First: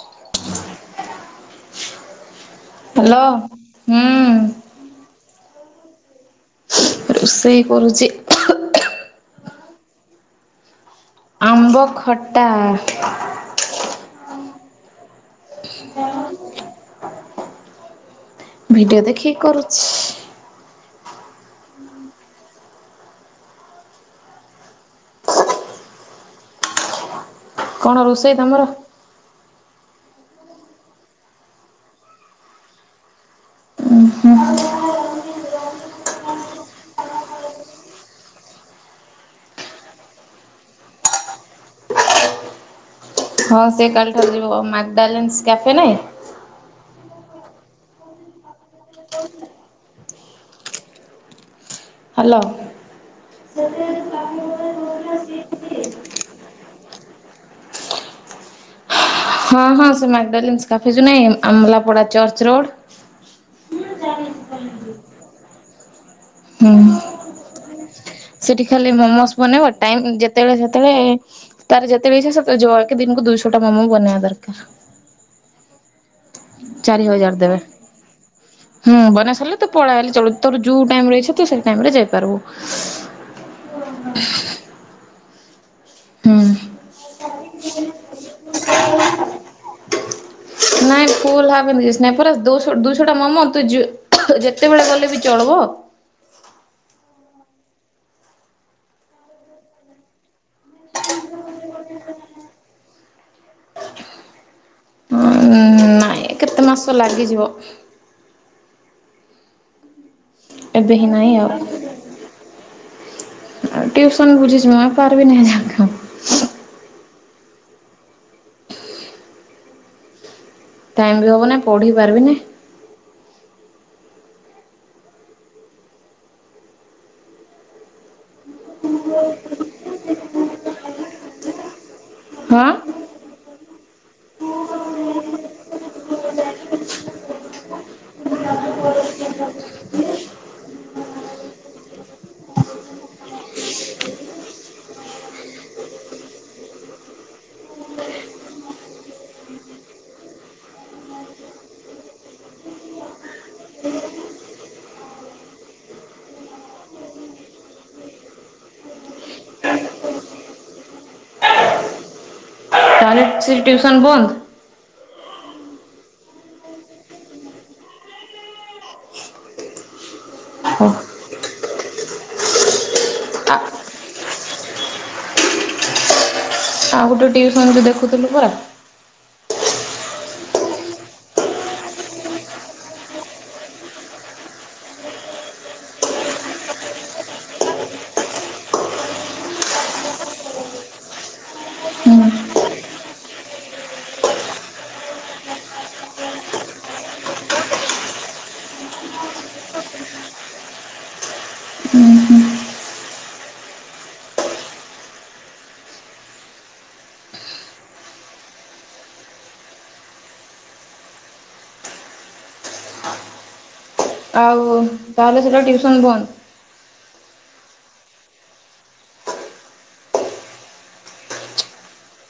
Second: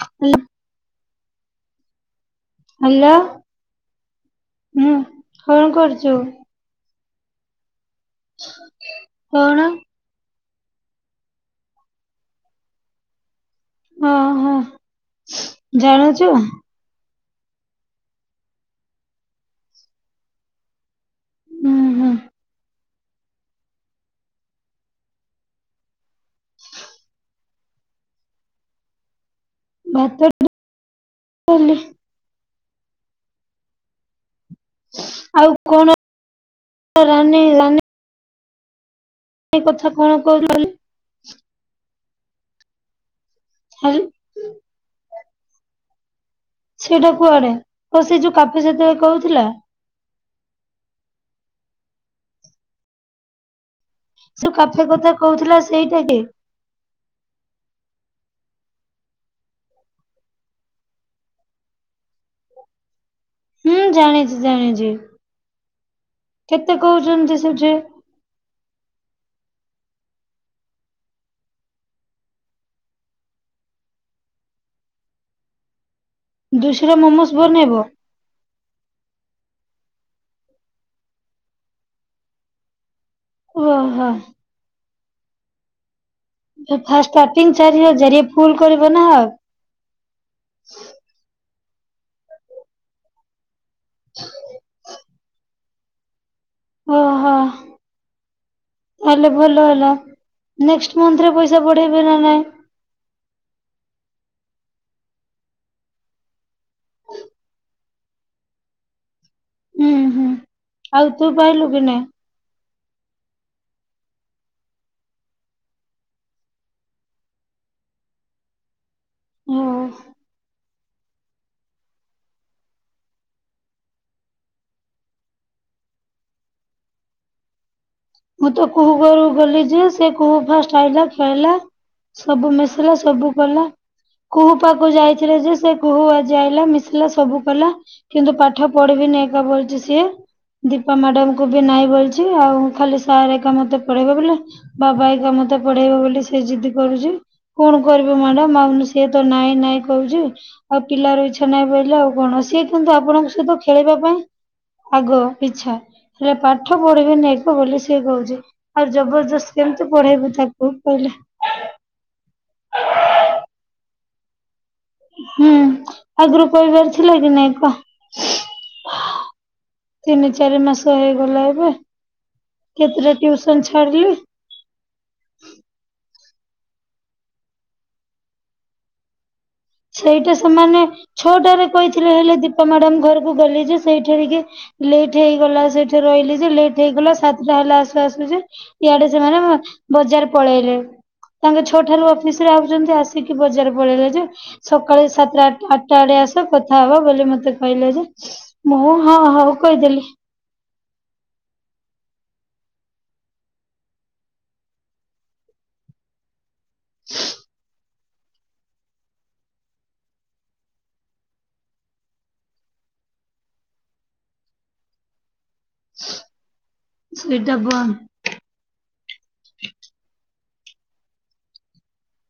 ହାଲ ହ୍ୟାଲୋ ହୁଁ ହୁଁ କଣ କରୁଛୁ? ରୋଷେଇ କରୁଛି। କଣ? ଆମ୍ବ ଖଟା। ହଁ ହୋ ଜାଣୁଛୁ। ଭିଡିଓ ଦେଖି କରୁଛି। ହୁଁ ହୁଁ। [inaudible] କଣ ରୋଷେଇ ତମର? ଭାତ, ଡାଲି। ଆଉ କଣ ରାନୀ ରାନୀ? ସେ କଥା କଣ କହୁ ହଁ ସେ ହାଲ୍ କାଲି ଠାରୁ ଯିବ ମାକ୍ଡାଲିନ୍ସ୍ କ୍ୟା ସେଟା କୁଆଡେ ତ ସେ ଯୋଉ କାଫି ସେତେବେଳେ କହୁଥିଲା। ହାଲୋ। ସେ କାଫେ କଥା କହୁଥିଲା ସେଇଟା କି? ହଁ ହଁ ସେ ମାକ୍ଡାଲିନ୍ସ୍ କାଫେ ଜୁ ନାଇଁ ଆମ୍ଲାପଡା ଚର୍ଚ୍ଚ ରୋଡ ହୁଁ ଜାଣିଛି ଜାଣିଛି। ହୁଁ ସେଠି ସେଠି ଖାଲି ମମୋସ ବନେଇବ। ଟାଇମ ଯେତେବେଳେ ସେତେବେଳେ ତାର ଯେତେବେଳେ ଇଚ୍ଛା ସେ ଜଳ ଦିନକୁ ଦୁଇଶହ ଟା ମୋମୋ ବନେଇବା ଦରକାର। ଦୁସରା ଚାରି ହଜାର ମୋମୋସ୍ ଦେବେ ବନେଇବ ହୁଁ ବନୋସ ହେଲେ ତ ପଳେଇ ହେଲେ ଚ ତୋର ଯେଉ ଟାଇମ ରେ ଇଚ୍ଛା ତ ସେ ଟାଇମ ରେ ଯାଇପାରିବୁ। ଓ ହୋ। ହୁଁ ଫାର୍ଷ୍ଟ ଷ୍ଟାର୍ଟିଂ ଚାରି ହଯାର ଫୁଲ କରିବ ନା ହାଫ ନାଇଁ ଫୁଲ ହା ଏମିତି କିଛି ନାଇ ଦୁଶହଟା ମୋମୋ। ତୁ ଯେତେବେଳେ ଗଲେ ବି ଚଳବ। ଓହୋ। ତାହେଲେ ଭଲ ହେଲା ନେକ୍ସଟ୍ ମନ୍ଥ ରେ ପଇସା ବଢେଇବେ ନା ନାଇଁ? [inaudible] ନାହିଁ କେତେ ମାସ ଲାଗିଯିବ? ଉୁଁ ହୁଁ ଏବେ ହିଁ ଆଉ ନାହିଁ ତୁ ଭାଇ ଲଗିନା ଆଉ ଟ୍ୟୁସନ ବୁଝିଛି ମୁ କାହାର ବି ନାହିଁ ଉଁ ଟାଇମ ବି ହବ ନି ପଢି ପାରିବିନି। ମୁଁ ତ କୁହୁ ଘରକୁ ଗଲି ଯେ ସେ କୁହୁ ଫାଷ୍ଟ ଆଇଲା ଖାଇଲା। ସବୁ ହଁ ମିଶିଲା ସବୁ କଲା କୁହୁ ପାଖକୁ ଯାଇଥିଲି ଯେ ସେ କୁହୁ ଆଜି ଆଇଲା ମିଶିଲା ସବୁ କଲା କିନ୍ତୁ ପାଠ ପଢିବି ନାଇଁ ବୋଲିଚି ସିଏ ଦୀପା ମ୍ୟାଡାମକୁ ବି ନାଇଁ ବୋଲଛି ଆଉ ଖାଲି ସାର୍ ଏକା ମତେ ପଢେଇବ ବୋଲି ବାବା ଏକା ମତେ ପଢେଇବ ବୋଲି ସେ ଜିଦି କରୁଛି କଣ କରିବ? ମ୍ୟାଡାମ ଆଉ ସିଏ ତ ନାଇଁ ନାଇଁ କହୁଛୁ ଆଉ ପିଲାର ଇଚ୍ଛା ନାହିଁ ପହିଲେ ଆଉ କଣ ସିଏ କିନ୍ତୁ ଆପଣଙ୍କ ସହିତ ଖେଳିବା ପାଇଁ ଆଗ ଇଛା ହେଲେ ପାଠ ପଢିବେନି ବୋଲି କ କହୁଛି ଆଉ ଜବରଦସ୍ତ କେମତି ପଢେଇବୁ ତାକୁ କହିଲେ? ତାହେଲେ ସେ ଟ୍ୟୁସନ ବନ୍ଦ? ହୁଁ ଆଗରୁ କହିବାର ଥିଲା କି ନାଇଁ କହ? ତିନି ଚାରି ଓ ମାସ ହେଇଗଲା। କେତେଟା ଆ ଟ୍ୟୁସନ ଛାଡିଲି [inaudible] ଆଉ ଗୋଟେ ଟ୍ୟୁସନ ବି ଦେଖୁଥିଲୁ ପରା ସେଇଟା ସେମାନେ ଛଟାରେ କହିଥିଲେ ହେଲେ ଦୀପା ମ୍ୟାଡାମ ଘରକୁ ଗଲେ ଯେ ସେଇଠୀ ହେଇକି ଲେଟ ହେଇଗଲା ସେଠି ରହିଲି ଯେ ଲେଟ ହେଇଗଲା ସାତଟା ହେଲା ଆସୁ ଆସୁ ଯେ ଇଆଡେ ସେମାନେ ବଜାର ପଳେଇଲେ ତାଙ୍କେ ଛଅ ଠାରୁ ହୁଁ। ଅଫିସରେ ଆଉଛନ୍ତି ଆସିକି ବଜାର ପଳେଇଲେ ଯେ ସକାଳେ ସାତଟା ଆଠଟା ବଡେ ଆସ କଥା ହବ ବୋଲି ମତେ କହିଲେ ଯେ, ମୁଁ ହଁ ହଁ କହିଦେଲି। [inaudible] [inaudible] ଆଉ, ତାହେଲେ ସେଟା ଟିଉସନ ବନ୍ଦ। ସେଇଟା ବନ୍ଦ।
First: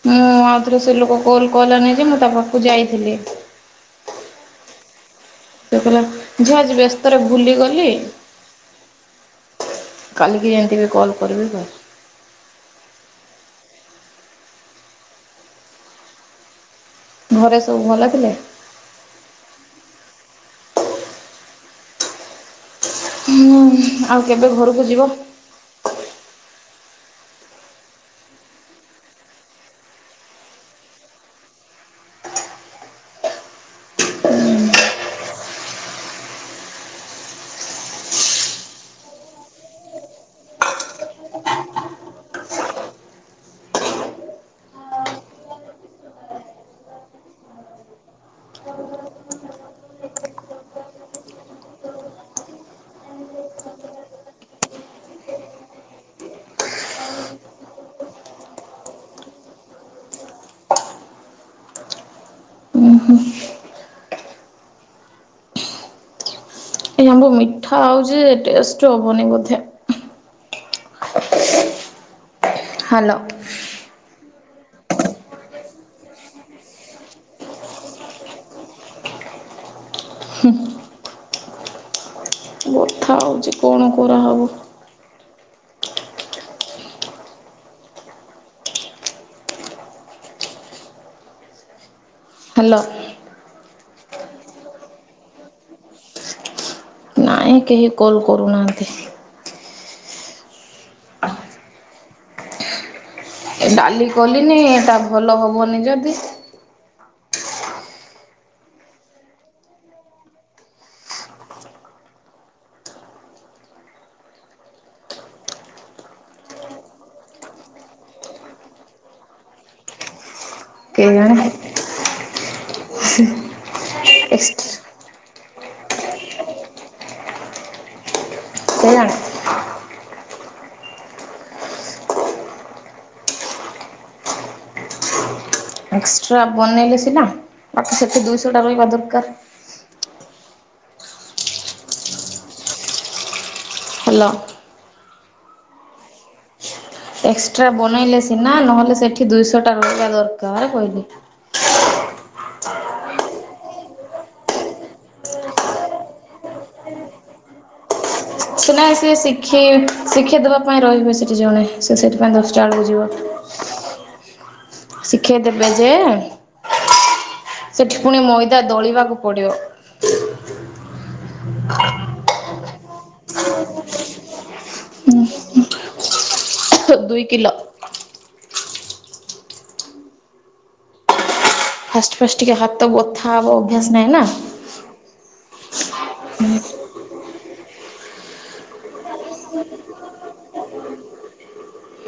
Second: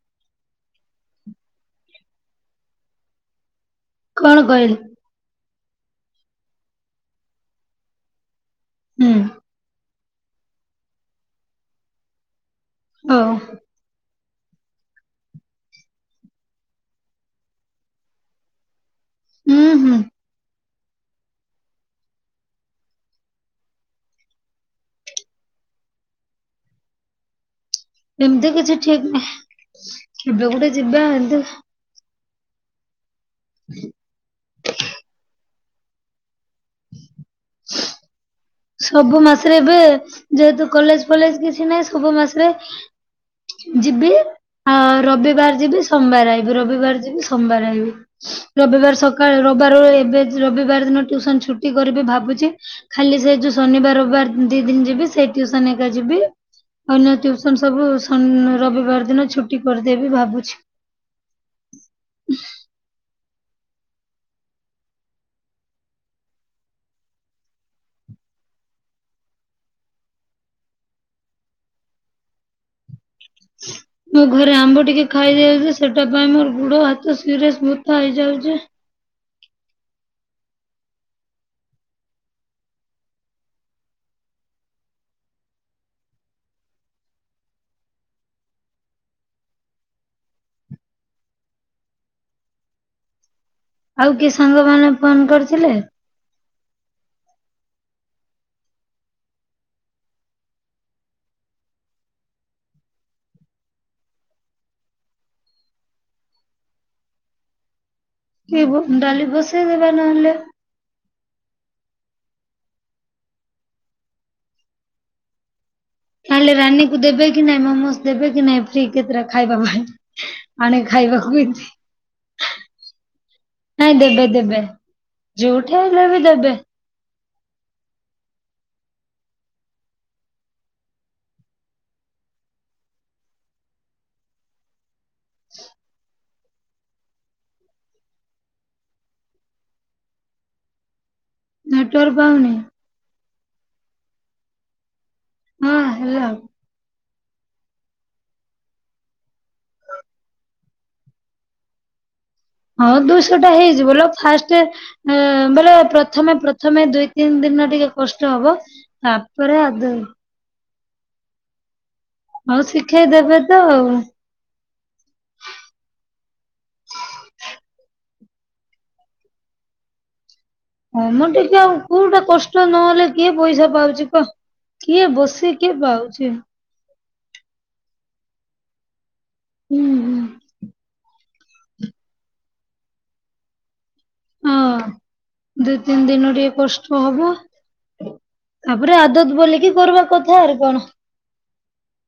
ମୁଁ ଆଉଥରେ ସେଲୋକ କଲ କଲାନି ଯେ ମୁଁ ତାପାଖକୁ ଯାଇଥିଲି। କଣ କହିଲ? ସେ କହିଲା, ଝିଅ ଆଜି ବ୍ୟସ୍ତରେ ବୁଲିଗଲି। ହୁଁ। କାଲିକି ଏମତି ବି କଲ୍ କରିବି ତ। ହଁ। ଘରେ ସବୁ ଭଲ ଥିଲେ? ଉଁ ହୁଁ। ହୁଁ, ଆଉ କେବେ ଘରକୁ ଯିବ? ସେମତି କିଛି ଠିକ ନାହିଁ, କେବେ ଗୋଟେ ଯିବା ଏମତି [inaudible] [inaudible] ସବୁ ମାସରେ ଏବେ, ଯେହେତୁ କଲେଜ ଫଲେଜ କିଛି ନାହିଁ, ସବୁ ମାସରେ ଯିବି, ଆ ରବିବାର ଯିବି ସୋମବାର ଆଇବି ରବିବାର ଯିବି ସୋମବାର ଆଇବି। ରବିବାର ସକାଳେ ରବିବାର ଏବେ ରବିବାର ଦିନ ଟ୍ୟୁସନ ଛୁଟି କରିବି ଭାବୁଚି, ଖାଲି ସେ ଯୋଉ ଶନିବାର ରବିବାର ଦି ଦିନ ଯିବି, ସେଇ ଟ୍ୟୁସନ୍ ହେଇକା ଯିବି। ଅନ୍ୟ ଟ୍ୟୁଉସନ ସବୁ ଶନ ରବିବାର ଦିନ ଛୁଟି କରିଦେବି ଭାବୁଛି। ଉଁ। ଏ ଆମ୍ବ ମିଠା ଆଉଚି ଯେ ଟେଷ୍ଟ ହବନି ବୋଧେ। ହାଲୋ। ମୁଁ ଘରେ ଆମ୍ବ ଟିକେ ଖାଇ ଦେଉଛି ସେଟା ପାଇଁ ମୋର ଗୋଡ, ହାତ ସିରିୟେସ୍ ବୁଥା ହେଇଯାଉଛି। ଉଚି କଣ କରାହବ? ହାଲୋ। ଆଉ କିଏ ସାଙ୍ଗ ମାନେ ଫୋନ କରିଥିଲେ? ନାଇଁ କେହି କଲ୍ କରୁନାହାଁନ୍ତି। ଏ ଡାଲି କଲିନି ଏଟା ଭଲ ହବନି ଯଦି କି ବୁ ଡାଲିି ବସେଇ ଦବା ନହେଲେ। ନହେଲେ ରାନୀକୁ ଦେବେ କି ନାଇଁ, ମୋମୋସ ଦେବେ କି ନାଇଁ ଫ୍ରି କେତେଟା ଖାଇବା ପାଇଁ। ଆଣେ ଖାଇବାକୁ କେଜାଣି କହିଚି। ନାଇଁ ଦେବେ ଦେବେ ଯୋଉଠା ହେଲେ ବି ଦେବେ। କେଜାଣି ହ [inaudible] ଏକ୍ସଟ୍ରା ବନେଇଲେ ସିନା ବାକି ସେଠି ଦୁଇଶଟା ରହିବା ଦରକାର। ନେଟୱାର୍କ ପାଉନି। ହାଲୋ। ହଁ ହେଲୋ। ଏକ୍ସଟ୍ରା ବନେଇଲେ ସିନା ନହେଲେ ସେଠି ଦୁଇଶଟା ରହିବା ଦରକାର କହିଲି। ହଁ ଦୁଇଶଟା ହେଇଯିବ ଲୋ ଫାଷ୍ଟ ଏଁ ବୋଲେ ପ୍ରଥମେ ପ୍ରଥମେ ଦିଇ ତିନି ଦିନ ଟିକେ କଷ ସୁନା ସିଏ ଶିଖେ ଶିଖେଇବା ଦବା ପାଇଁ ରହିବେ ସେଠି ଜଣେ। ସେ ସେଥିପାଇ ହଉ ଦଶଟା ବେଳକୁ ଯିବ, ଶିଖେଇ ଦେବେ ତ ଆଉ। ଶିଖେଇ ଦେବେ ଯେ ସେଠି ପୁଣି ମଇଦା ଦଳିବାକୁ ପଡିବ। ହଁ ମ ଟିକେ ଆଉ କୋଉଟା କଷ୍ଟ ନହେଲେ କିଏ ପଇସା ପାଉଚି କ। କିଏ ବସି କିଏ ପାଉଚି। ଦୁଇ କିଲ। ହୁଁ ହୁଁ। ଫାଷ୍ଟ ଫାଷ୍ଟ ଟିକେ ହାତ ବଥା ହବ ଅଭ୍ୟାସ ନାହିଁ ନା। ହଁ। ଦୁଇ ତିନି ଦିନ ଟିକେ କଷ୍ଟ ହବ। ତାପରେ ଆଦତ ବୋଲିକି କରିବା କଥା ଆର କଣ?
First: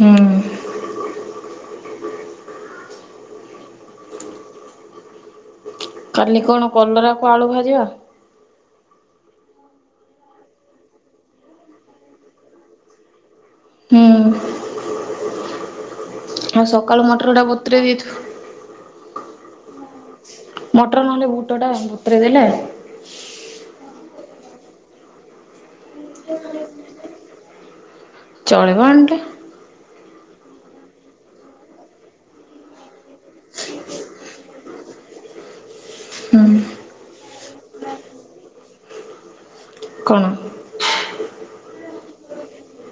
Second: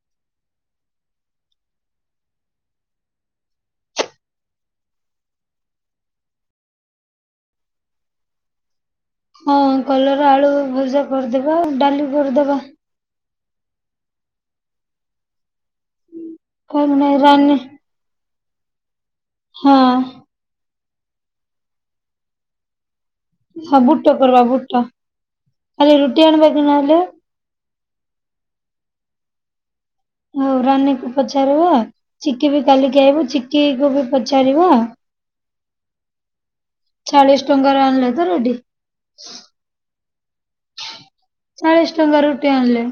ହୁଁ। କାଲି କଣ କଲରାକୁ ଆଳୁ ଭାଜିବା। ହଁ କଲରା ଆଳୁ ଭଜା କରିଦବା ଡାଲି କରିଦବା। ଉଁ। ଆଉ କାହିଁକି ସକାଳୁ ନା ମଟରଟା ରାନି ବତୁରେଇ ଦେଇଥିବୁ। ହଁ। ମଟର ନହେଲେ ବୁଟଟା ବତୁରେଇଦେଲେ ହଁ ବୁଟ କରିବା ବୁଟ ଖାଲି ରୁଟି ଆଣିବା କି ନହେଲେ। ଚଳିବ ଏମିତି। ରାନୀ କୁ ପଚାରିବ ଚିକି ବି କାଲିକି ଆଇବୁ ଚିକିକୁୁ ବି ପଚାରିବା। [inaudible] ଚାଳିଶି ଟଙ୍କା ର ଆଣିଲେ ତ ରେଡି଼ କଣ? ଚାଳିଶି ଟଙ୍କା ରୁଟି ଆଣିଲେ।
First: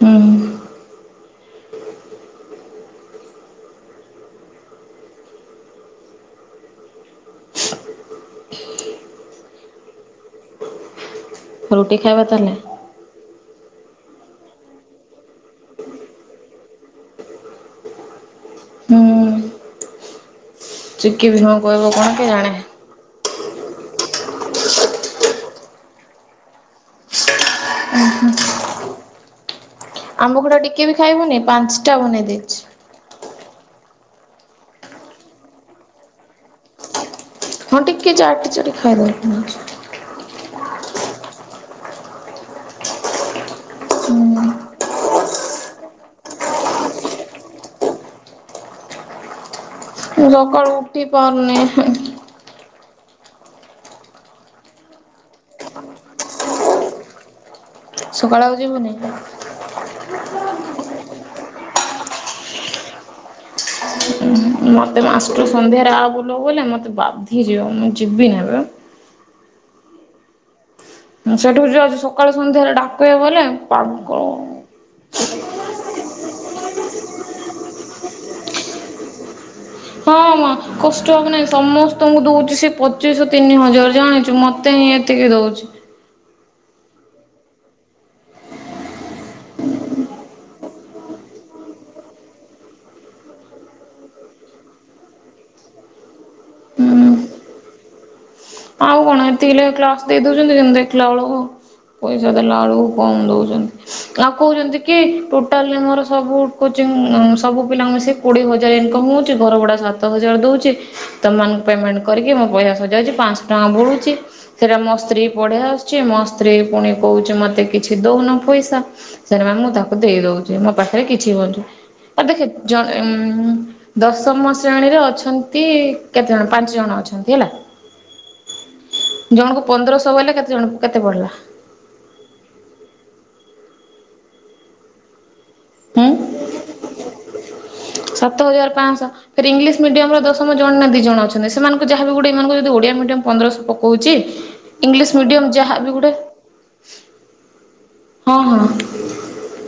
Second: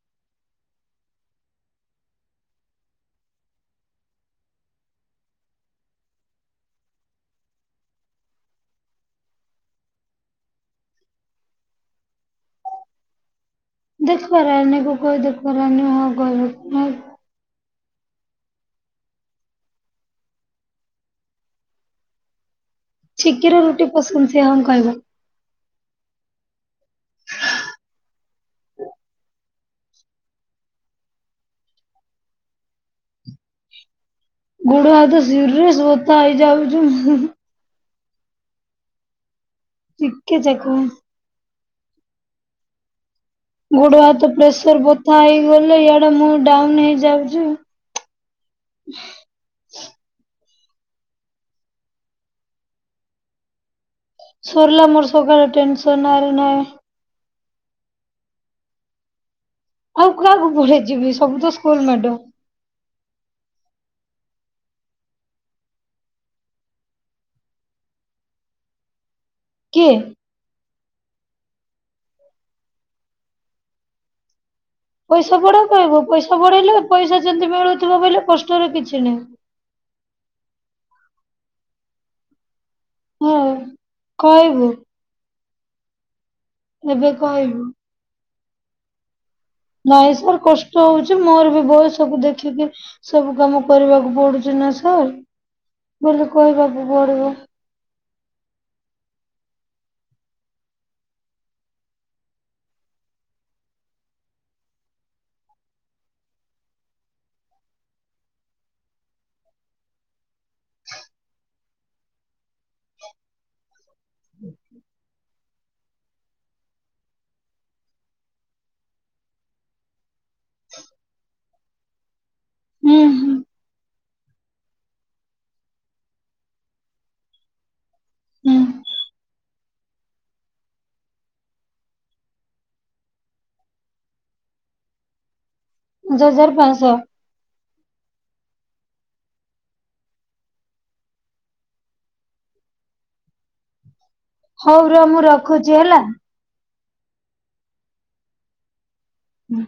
ହୁଁ ରୁଟି ଖାଇବା ତାହେଲେ। [unintelligible] ରାନୀ କୁ କହିଲେ ରାନୀ ହଁ କହିବ କି ନାଇଁ। ହୁଁ ଚିକି ବିି ହଁ କହିବ କଣ କେଜାଣେ। ଚିକି ର ରୁଟି ପସନ୍ଦ ସେ ହଁ କହିବ। [unintelligible] ଆମ୍ବକୁଡା ଟିକେ ବି ଖାଇବୁନି ପାଞ୍ଚ ଟା ବନେଇ ଦେଇଛି। [unintelligible] ହଁ ଟିକେଏ ଚାଟି ଚାଟି ଖାଇ ଦବ। ଟିକେ [unintelligible] ଗୋଡ଼ ହାତ ପ୍ରେସର ବଥା ହେଇଗଲେ ଇଆଡ଼େ ମୁଁ ଡାଉନ୍ ହେଇଯାଉଛି। [unintelligible] ସକାଳୁ ଉଠି ପାରୁନି। ସରିଲା ମୋର ସକାଳେ ଟେନସନ୍ ଆରେ ନାଇଁ। ସକାଳେ ଆଉ ଯିବୁନି। ଆଉ କାହାକୁ ପଢେଇ ଯିବି ସବୁ ତ ସ୍କୁଲ ମ୍ୟାଡ ମତେ ମାସରୁ ସନ୍ଧ୍ୟାରେ ଆ ବୁଲ ବଲେ ମତେ ବାଧି ଯିବ ମୁଁ ଯିବି [unintelligible] କିଏ। ସେଠୁ ଯଅ ସକାଳେୁ ସନ୍ଧ୍ୟାରେ ଡାକେଇ ବଲେ ପାଳନ [unintelligible] ପଇସା ବଢା କହିବ ପଇସା ବଢେଇଲେ ପଇସା ଯେମିତି ମିଳୁଥିବ ବୋଇଲେ କଷ୍ଟରେ କିଛି ନାହିଁ। ହଁ ମା କଷ୍ଟ ହବ ନାହିଁ ସମସ୍ତଙ୍କୁ ଦଉଛି ସେ ପଚିଶଅ ହଁ ତିନି ହଜାର ଜାଣିଛୁ କହିବୁ ମୋତେ ହିଁ ଏତିକି ଦଉଛି। ଏବେ କହିଲୁ। ନାଇଁ ସାର୍ କଷ୍ଟ ହଉଚି ମୋର ବି ବୟସ‌ କୁ ଦେଖିକି ସବୁ କାମ କରିବାକୁ ପଡୁଛି। ନା ସାରେ [unintelligible] କହିବାକୁୁ ହୁଁ ପଡ଼ିବ। ଆଉ କଣ ଏତିକ କ୍ଲାସ ଦେଇ ଦଉଛନ୍ତି ଯେମିତି ଦେଖିଲା ବେଳକୁ ପଇସା ଦେଲା ବେଳକୁ କମ୍ ଦଉଛନ୍ତି ଆଉ କହୁଛନ୍ତି କି ଟୋଟାଲ୍ ରେ ମୋର ସବୁ କୋ ସବୁ ପିଲାଙ୍କୁ ମିଶିକି କୋଡ଼ିଏ ହଜାର ଇନକମ୍ ହଉଛି ଘର ଭଡ଼ା ସାତ ହଜାର ଦଉଛି ତମ ମାନଙ୍କ ପେ ପେମେଣ୍ଟ କରିକି ମୋ ପଇସା ସରିଯାଉଛି ପାଁଶହ ଟଙ୍କା ବଳୁ ସେଇଟା ମୋ ସ୍ତ୍ରୀ ପଢେଇ ଆସୁଛି ମୋ ସ୍ତ୍ରୀ ପୁଣି କହୁଛି ମତେ କିଛି ଦଉନ ପଇସା। [unintelligible] ମୁଁ ତାକୁ ଦେଇ ଦଉଛି ମୋ ପାଖରେ କିଛି ହୁଁ ହୁଁ। [unintelligible] ଦଶମ ଶ୍ରେଣୀରେ ଅଛନ୍ତି କେତେଜଣ ପାଞ୍ଚ ଜଣ ଅଛନ୍ତି ହେଲା। ହୁଁ। ଜଣଙ୍କୁ ପନ୍ଦରଶହ ଗଲା କେତେ ଜଣଙ୍କୁ କେତେ ପଡ଼ିଲା? ହୁଁ ସାତହଜାର ପାଁଶହ। ପାଁ ଶହ ଇଂଲିଶ ମିଡିୟମ ର ଦଶମ ଜଣ ନା ଦି ଜଣ ଅଛନ୍ତି ସେମାନଙ୍କୁ ଯାହାବି ଗୋଟେ ଏମାନଙ୍କୁ ଯଦି ଓଡ଼ିଆ ମିଡିୟମ ପନ୍ଦରଶହ ପକଉଛି। ହଉ ର ଇଂଲିଶ ମୁଁ ମିଡିୟମ୍ ଯାହା ରଖୁଛି ବି ହେଲା। ଗୋଟେ ହଁ ହଁ। ହୁଁ।